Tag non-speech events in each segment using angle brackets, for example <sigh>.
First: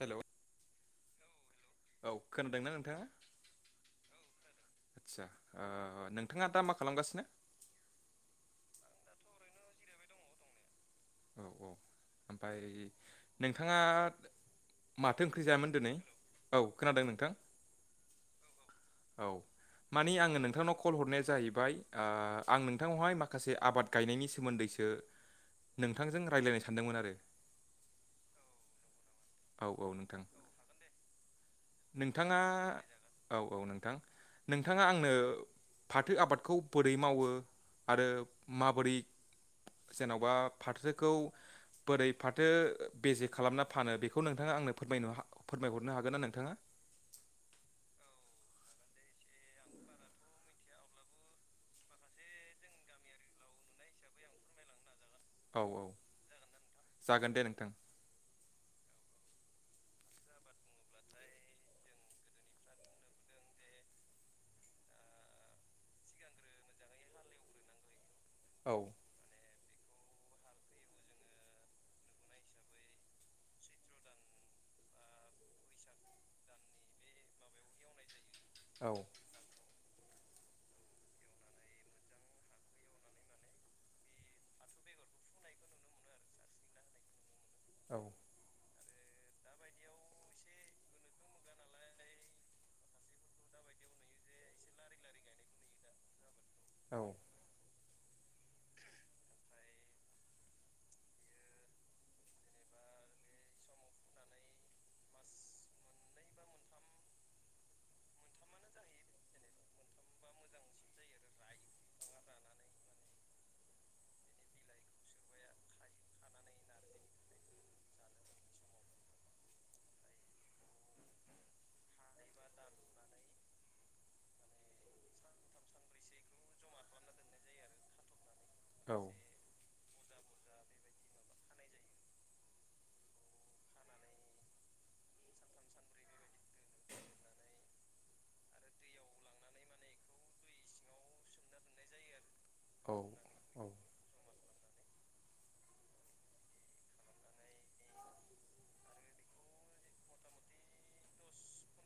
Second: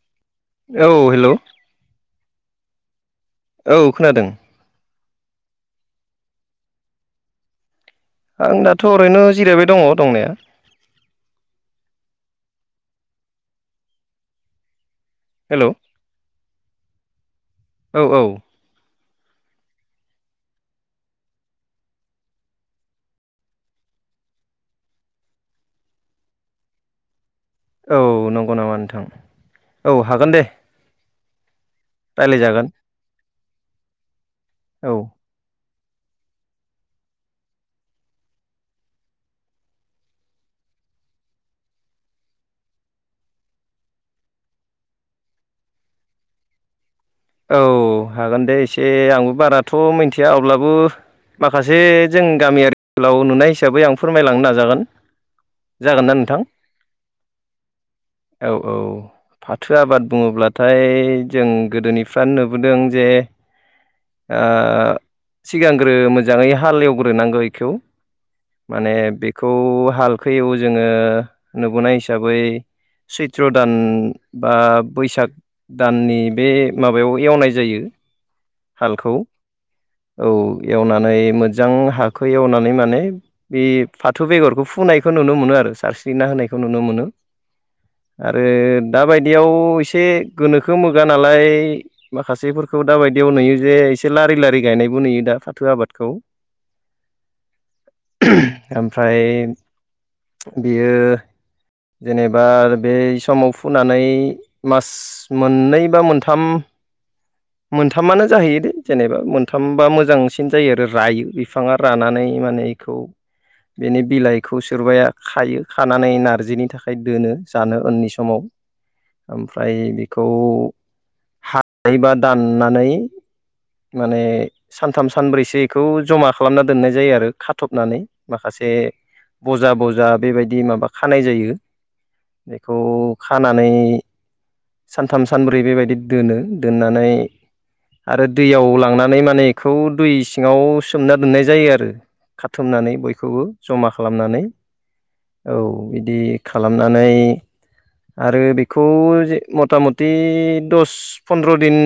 Hello औ hello औ खोनादोंना नोंथांङा? औ खोनादों। आदसा ओ नोंथांङा दा मा खालामगासिनो? आं दाथ' ओरैनो जिरायबाय दंङ दंनाया औ औ ओमफ्राय नोंथांङा माथो ओंख्रि हेल' जायामोन दोनै औ खोनादों नोंथां औ औ औ मानि आंङो नोंथांनाव कल हरनाया जाहैबाय ओ आं नोंथांआवहाय माखासे आबाद गायनायनि सोमोन्दैसो नोंथांजों रायलायनो सानदोंमोन आरो औ नंगौ नामा नोंथां औ औ नोंथां हागोन दे नोंथांङा रायलायजागोन औ औ नोंथां नोंथांङा औ आंनो फाथो आबादखौ बोरै मावो आरो माबोरै जेन'बा फाथोखौ बोरै फाथो बेजे खालामना फानो बेखौ थ' नोंथांङा आंनो फोरमायनो फोरमायहरनो हागोन ना नोंथांङा? औ हागोन दे एसे आंबो बाराथ' मिनथिया अब्लाबो माखासे जों गामियारि ओनसोलाव नुनाय हिसाबै आं फोरमायलांनो नाजागोन औ औ जागोनदा नोंथां? जागोन दे नोंथां औ औ फाथो आबाद बुंङोब्लाथाय जों गोदोनि फ्रान नुबोदों जे ओ सिगांग्रो मोजांङै हालेवग्रोनांगौ एखौ औ माने बेखौ हालखो एवो जोंङो नुबोनाय हिसाबै सैत्र दान बा बैसाग दाननि बे माबायाव एवनाय जायो औ हालखौ औ एवनानै मोजां हाखौ एवनानै माने बे फाथो बेगरखौ फुनायखौ नुनो मोनो आरो सारस्रिना होनायखौ नुनो मोनो औ आरो दाबायदियाव एसे गोनोखो मोगा नालाय माखासेफोरखौ दाबायदियाव नुयो जे एसे लारि लारि गायनायबो नुयो दा फाथो आबादखौ औ ओमफ्राय बेयो जेनेबा बे समाव फुनानै मास स मोननै बा मोनथाम मोनथामानो जाहैयो दे जेनेबा मोनथामबा मोजांसिन जायो आरो रायो बिफाङा रानानै माने इखौ <inaudible> बेनि बिलाइखौ सोरबाया खायो खानानै नारजिनि थाखाय दोनो जानो उननि समाव ओमफ्राय बेखौ हानायबा दाननानै माने सानथाम सानब्रैसो इखौ जमा खालामना दोननाय जायो आरो खाथबनानै माखासे ए औ बजा बजा बेबायदि माबा खानाय जायो बेखौ खानानै सानथाम सानब्रै बेबायदि दोनो दोननानै आरो दैयाव लांनानै माने इखौ दै सिङाव सोमना दोननाय जायो आरो औ खाथुमनानै बयखौबो औ जमा खालामनानै औ इदि खालामनानै आरो बे खौ जे मता मति दस पन्द्र' दिन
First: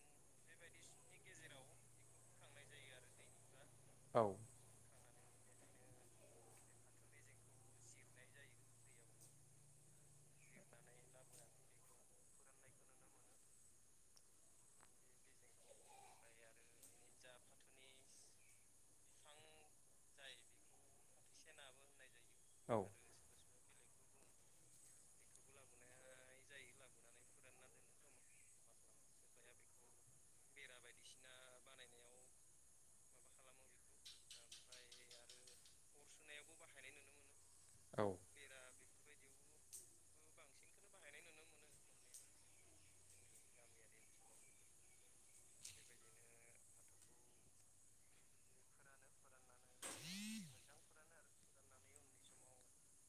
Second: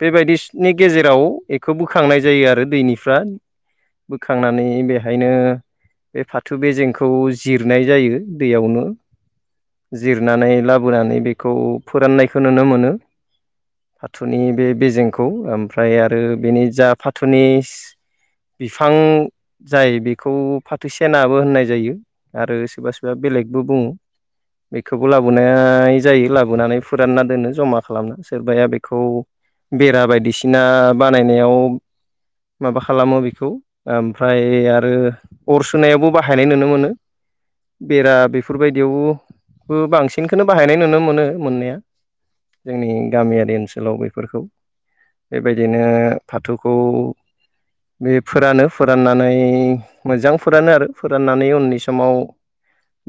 बेबायदि नि गेजेराव इखौ बोखांनाय जायो आरो दैनिफ्रा औ बोखांनानै बे खायनो बे फाथो बेजेंखौ जिरनाय जायो दैयावनो जिरनानै लाबोनानै बेखौ फोराननायखौ नुनो मोनो फाथुनि बे बेजें खौ ओमफ्राय आरो बेनि जा फाथोनिस बिफां जाय बेखौ फाथो सेनाबो होननाय जायो आरो सोरबा सोरबा बेलेगबो बुङो बेखौबो लाबोनाय जायो लाबोनानै फोरानना दोनो जमा खालामना सोरबाया बेखौ बेरा बायदिसिना बानायनायाव माबा खालामो बेखौ ओमफ्राय आरो अर सुनायावबो बाहायनाय नुनो मोनो बेरा औ बे फोर बायदियावबो बांसिनखौनो बाहायनाय नुनो मोनो मोननाया जोंनि गामियारि ओनसोलाव बेफोरखौ बेबायदिनो फाथोखौ बे फोरानो फोराननानै मोजां फोरानो आरो फोराननानै उननि समाव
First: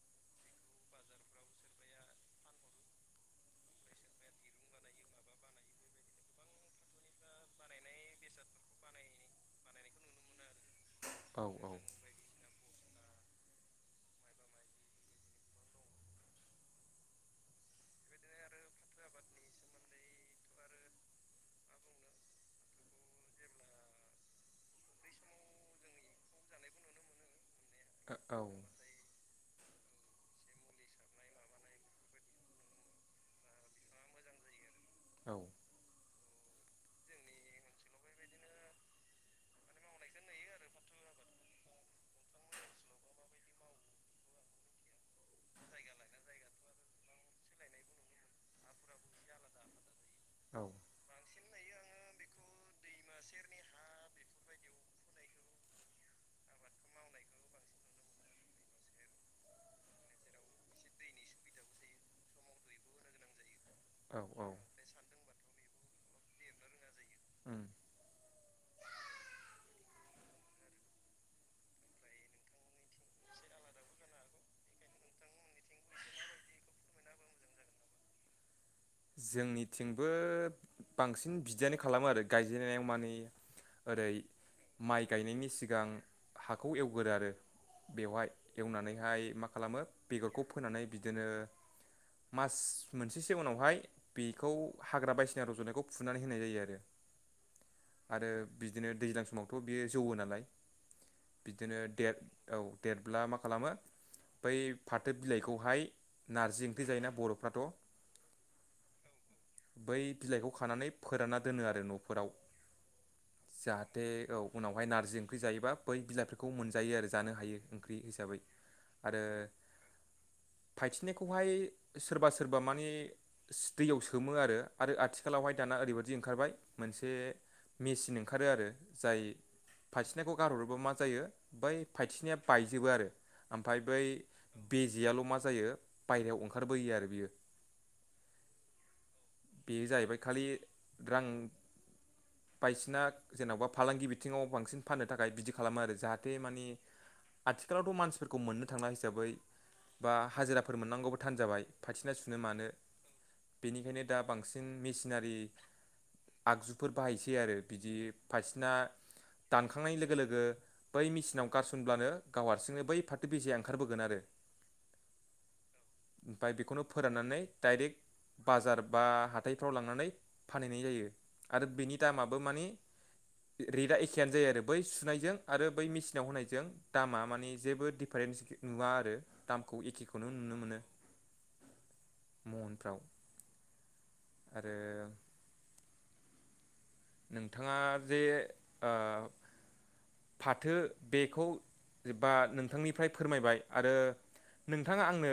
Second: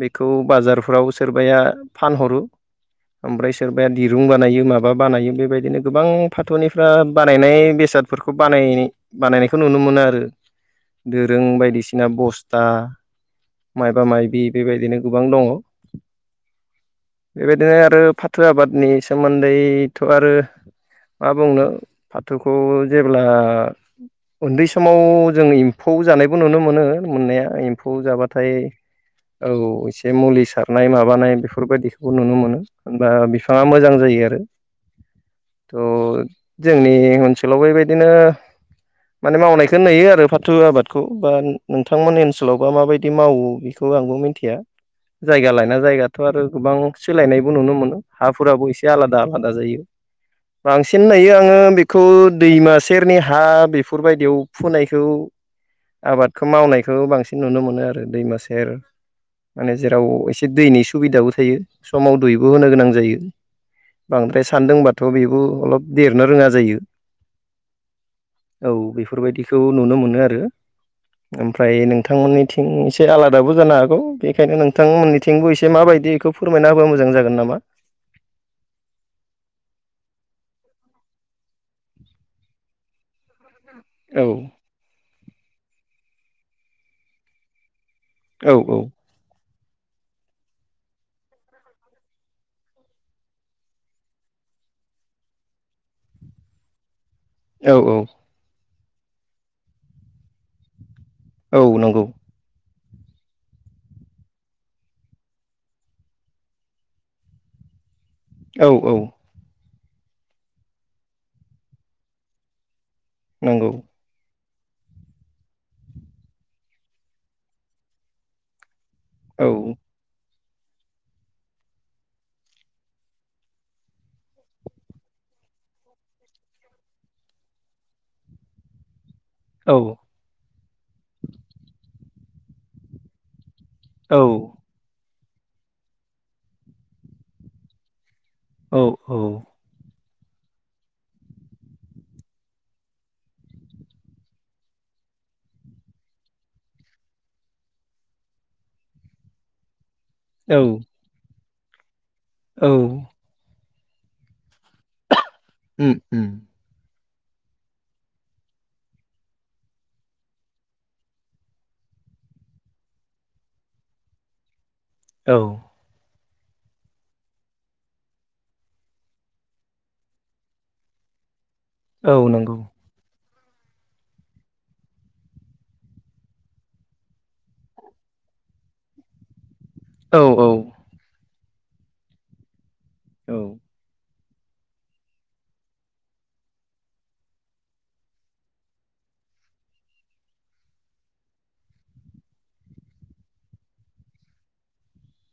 बेखौ बाजारफ्राव सोरबाया फानहरो ओमफ्राय सोरबाया दिरुं बानायो माबा बानायो बेबायदिनो गोबां फाथोनिफ्रा बानायनाय बेसादफोरखौ बानायनाय बानायनायखौ नुनो मोनो आरो औ दोरों बायदिसिना बस ता मायबा माइबि बेबायदिनो गोबां दङ बेबायदिनो आरो फाथो आबादनि सोमोन्दैथ' आरो मा बुंनो फाथोखौ जेब्ला उन्दै समाव जों एम्फौ जानायबो नुनो मोनो मोननाया ए फौ जाबाथाय औ एसे मुलि सारनाय माबानाय बेफोर बायदिखौबो नुनो मोनो होनबा बिफाङा मोजां जायो आरो त' जोंनि ओनसोलाव बेबायदिनो माने मावनायखौ नुयो आरो फाथो आबादखौ बा नोंथांमोननि ओनसोलावबा माबायदि मावो बेखो खौ आंबो मिन्थिया जायगा लायना जायगाथ' आरो गोबां सोलायनायबो नुनो मोनो हाफोराबो एसे आलादा आलादा जायो। बांसिन नायो आङो बेखौ दैमा सेरनि हा बेफोर बायदियाव फोनायखौ आबादखौ मावनायखौ बांसिन नुनो मोनो आरो दैमा सेर माने जेराव एसे दैनि सुबिदाबो थायो समाव दैबो होनो गोनां जायो। औ बांद्राय औ सान्दोंबाथ' बेबो अलप देरनो रोङा जायो उम औ बेफोर बायदिखौ नुनो मोनो आरो ओमफ्राय नोंथांमोननिथिं एसे आलादाबो जानो हागौ बेखायनो नोंथांमोननिथिंबो एसे माबायदि इखौ फोरमायना होबा मोजां जागोन नामा जोंनिथिंबो बांसिन बिदियानो खालामो आरो गायजेननायाव माने ओरै औ माइ गायनायनि सिगां हाखौ एवगोरो आरो बेवहाय औ एवनानैहाय मा खालामो बेगरखौ फोनानै बिदिनो मास मोनसेसो उनावहाय बेखौ हाग्रा बायदिसिना रज'नायखौ फुनानै होनाय जायो आरो औ औ। ओ बिदिनो दैज्लां समावथ' बियो जौवो नालाय औ बिदिनो नंगौ देर औ देेरब्ला मा खालामो बै फाथो बिलाइखौहाय नारजि ओंख्रि जायोना बर'फ्राथ' औ औ। बै बिलाइखौ खानानै फोरानना दोनो आरो न'फोराव नंगौ जा जाथे औ उनावहाय नारजि ओंख्रि जायोबा बै बिलाइफोरखौ मोनजायो आरो जानो हायो ओंख्रि हिसाबै <inaudible> आरो औ फायथिनायखौहाय सोरबा सोरबा मानि दैयाव सोमो आरो आरो आथिखालावहाय दाना ओरैबायादि ओंखारबाय मोनसे मेचिन ओंखारो आरो जाय औ फायथिनाखौ गारहरोबा मा जायो बै फाइथिसिनाया बायजोबो आरो ओमफ्राय बै औ बेजेयाल' मा जायो बायहेरायाव ओंखारबोयो आरो बियो औ औ। बेयो जाहैबाय खालि रां बायसिना जेन'बा फालांगि बिथिङाव बांसिन फाननो थाखाय बिदि खालामो आरो जाहाथे मानि आथिखालावथ' मानसिफोरखौ मोननो थांनाय हिसाबै बा औ हाजिराफोर मोननांगौबो थान जाबाय फाथिना सुनो मानो बेनिखायनो दा बांसिन मेसिनारि उम उम आगजुफोर बाहायसै आरो बिदि फारसेना दानखांनाय लोगो लोगो बै मेसिनाव गारसनब्लानो गाव हारसिंनो बै फाथो बेजेया ओंखारबोगोन आरो औ। ओमफ्राय बेखौनो फोराननानै डाइरेक्ट बाजार बा हाथायफ्राव लांनानै फानहैनाय जायो आरो बिनि औ दामाबो नंगौ मानि रेटआ एखेयानो जायो आरो बै सुनायजों आरो बै मेसिनाव होनायजों दामा मानि जेबो दिफारेन्स नुवा आरो दामखौ औ एखेखौनो नुनो मोनो महनफ्राव औ। आरो नोंथाङा जे फाथो बेखौ जेब्ला नोंथांनिफ्राय फोरमायबाय आरो नोंथाङा आंनो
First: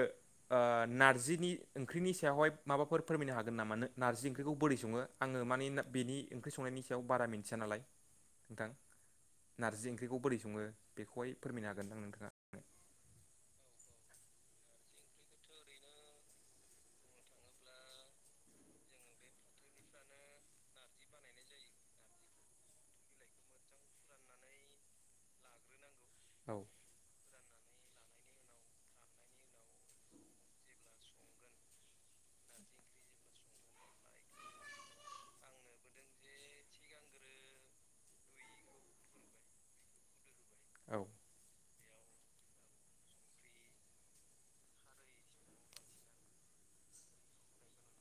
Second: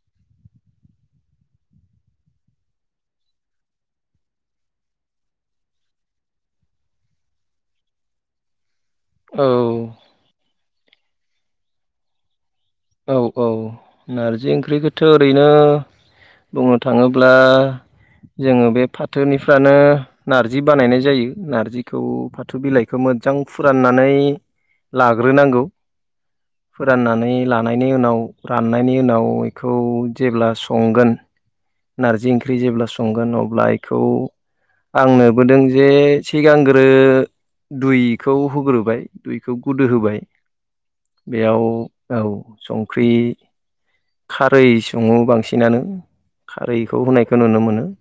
नारजिनि ओंख्रिनि सायावहाय माबाफोर फोरमायनो हागोन नामा नार्जि ओंख्रिखौ बोरै सङो आङो मानि बेनि ओंख्रि संनायनि सायाव बारा मिन्थिया नालाय नोंथां नार्जि औ ओंख्रिखौ बोरै सङो बेखौहाय फोरमायनो हागोनदां नोंथाङा औ औ नारजि ओंख्रिखौथ' ओरैनो बुंनो थाङोब्ला जोङो बे फाथोनिफ्रानो नार्जि बानायनाय जायो नार्जिखौ फाथौ बिलाइखौ मोजां फुराननानै लाग्रोनांगौ औ फोराननानै लानायनि उनाव राननायनि उनाव बेखौ जेब्ला संगोन नारजि ओंख्रि जेब्ला संगोन अब्ला बेखौ आं नुबोदों जे सिगांग्रो दुइखौ होग्रोबाय दुइखौ गोदो होबाय औ। बेयाव औ संख्रि खारै सङो बांसिनानो खारैखौ होनायखौ नुनो मोनो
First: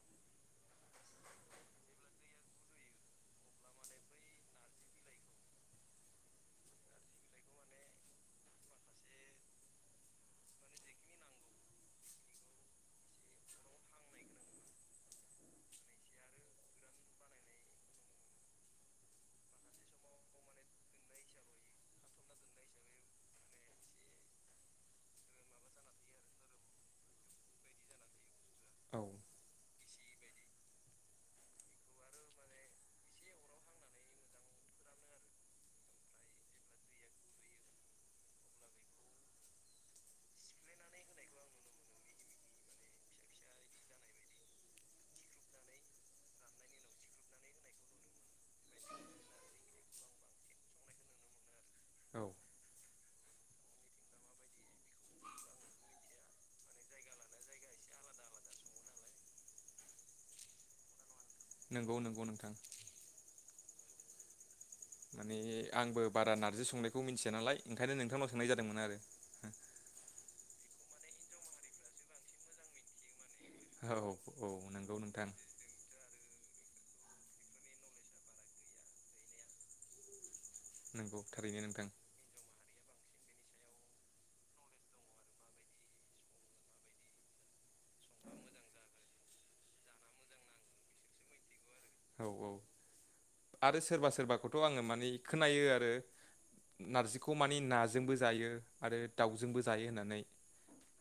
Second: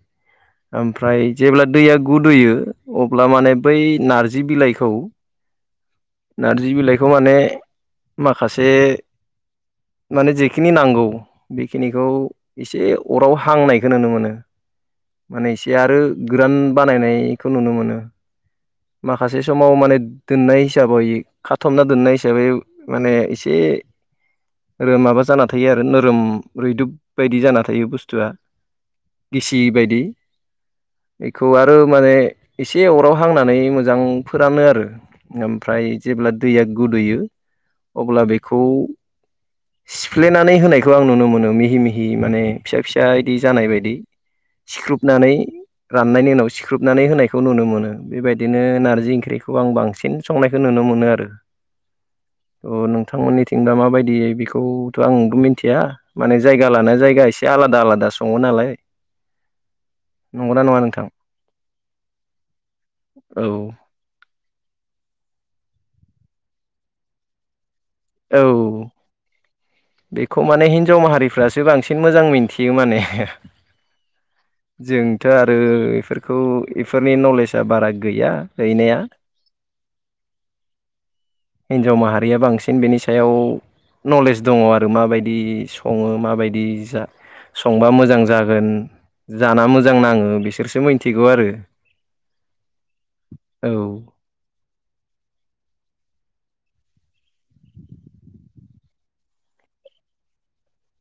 ओमफ्राय जेब्ला दैया गुदैयो अब्ला माने बै नार्जि बिलाइखौ <inaudible> नारजि बिलाइखौ माने माखासे माने जेख बेखिनि नांगौ बेखिनिखौ एसे अराव हांनायखौ नुनो मोनो माने एसे आरो गोरान बानायनायखौ नुनो मोनो माखासे समाव माने दोननाय हिसाबै खाथबना दोननाय हिसाबै माने एसे आरो माबा जाना थायो आरो नोरोम रैदुब बायदि जाना थायो बुस्थुआ औ गिसि बायदि बेखौ आरो माने एसे अराव हांनानै मोजांफोरानो आरो ओमफ्राय जेब्ला दैया गुदैयो अब्ला बेखौ सिफ्लेनानै होनायखौ आं नुनो मोनो मिहि मिहि माने फिसा फिसा इदि जानाय बायदि सिख्रुबनानै राननायनि उनाव सिख्रुबनानै होनायखौ नुनो मोनो बेबायदि बिदिनो नारजि ओंख्रिखौ आं बांसिन संनायखौ नुनो मोनो आरो औ थ नोंथांमोननिथिं दा माबायदि बेखौथ' आंबो मिथिया माने जायगा लानाया जायगा एसे आलादा आलादा सङो नालाय <inaudible> नंगौना नङा नोंथां नंगौ नंगौ नोंथां औ माने आंबो बारा नारजि संनायखौ मिथिया नालाय ओंखायनो नोंथांनाव सोंनाय औ जादोंमोन आरो बेखौ माने हिनजाव माहारिफ्रासो बांसिन मोजां मिन्थियो माने औ औ नंगौ जोंथ' नोंथां आरो इफोरखौ इफोरनि नलेजआ बारा गैया गैनाया नंगौ थारैनो नोंथां गैया बांसिन बेनि सायाव नलेज दङ आरो माबायदि सङो माबायदि जा संबा मोजां जागोन जाना मोजां नाङो बिसोरसो मिथिगौ आरो औ औ औ आरो सोरबा सोरबाखौथ' आङो मानिे खोनायो आरो नारजिखौ मानिे नाजोंबो जायो आरो दाउजोंबो जायो होननानै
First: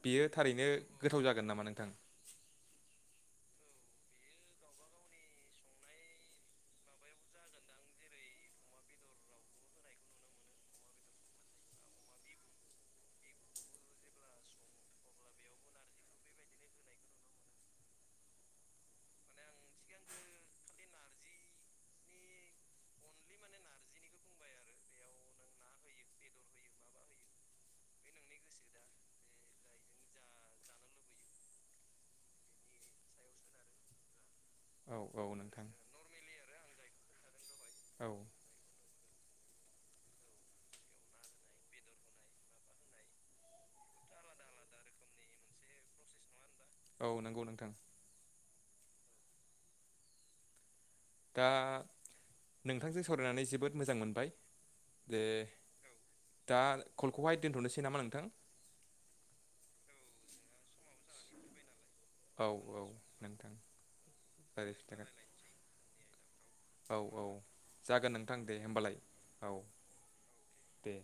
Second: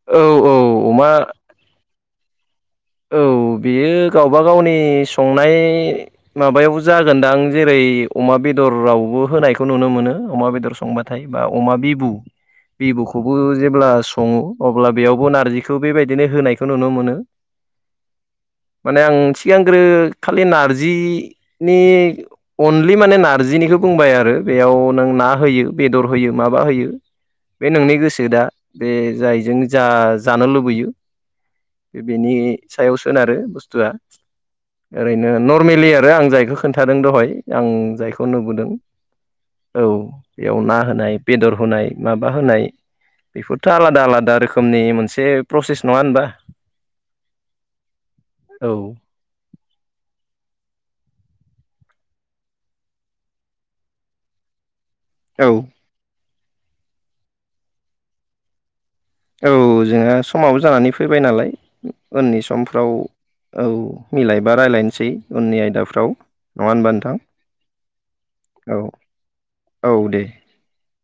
बेयो औ औ थारैनो अमा गोथाव जागोन नामा नोंथां औ बियो गावबा गावनि संनाय माबायाव जागोनदां जेरै अमा बेदरावबो होनायखौ नुनो मोनो अमा बेदर संबाय नाथाय बा अमा बिबु बिबुखौबो जेब्ला सङो अब्ला बेयावबो नारजिखौ बेबायदिनो होनायखौ नुनो मोनो माने आं सिगांग्रो खालि नारजिनि अनलि माने नारजिनिखौ बुंबाय आरो बेयाव नों ना होयो बेदर होयो माबा होयो बे नोंनि गोसो दा बे जायजों जा-जानो लुबैयो बेनि सायाव सोनारो बुस्थुआ औ औ ओरैनो नोंथां नरमेलि आरो आं जायखौ खोन्थादों दहाय आं औ जायखौ नुबोदों औ बेयाव ना होनाय बेदर होनाय माबा होनाय बेफोरथ' आलादा आलादा रोखोमनि मोनसे प्रसेस नङा होनबा औ नंगौ नोंथां औ दा नोंथांजों सावरायनानै जोबोद मोजां मोनबाय दे औ दा कलखौहाय दोनथ'नोसै नामा नोंथां औ जोंहा समाबो जानानै फैबाय नालाय उननि औ औ समफ्राव नोंथां औ मिलायबा रायलायनोसै रायज्लायफिनजागोन उननि आयदाफ्राव होनबा औ नोंथां औ जागोन नोंथां दे औ होमबालाय औ दे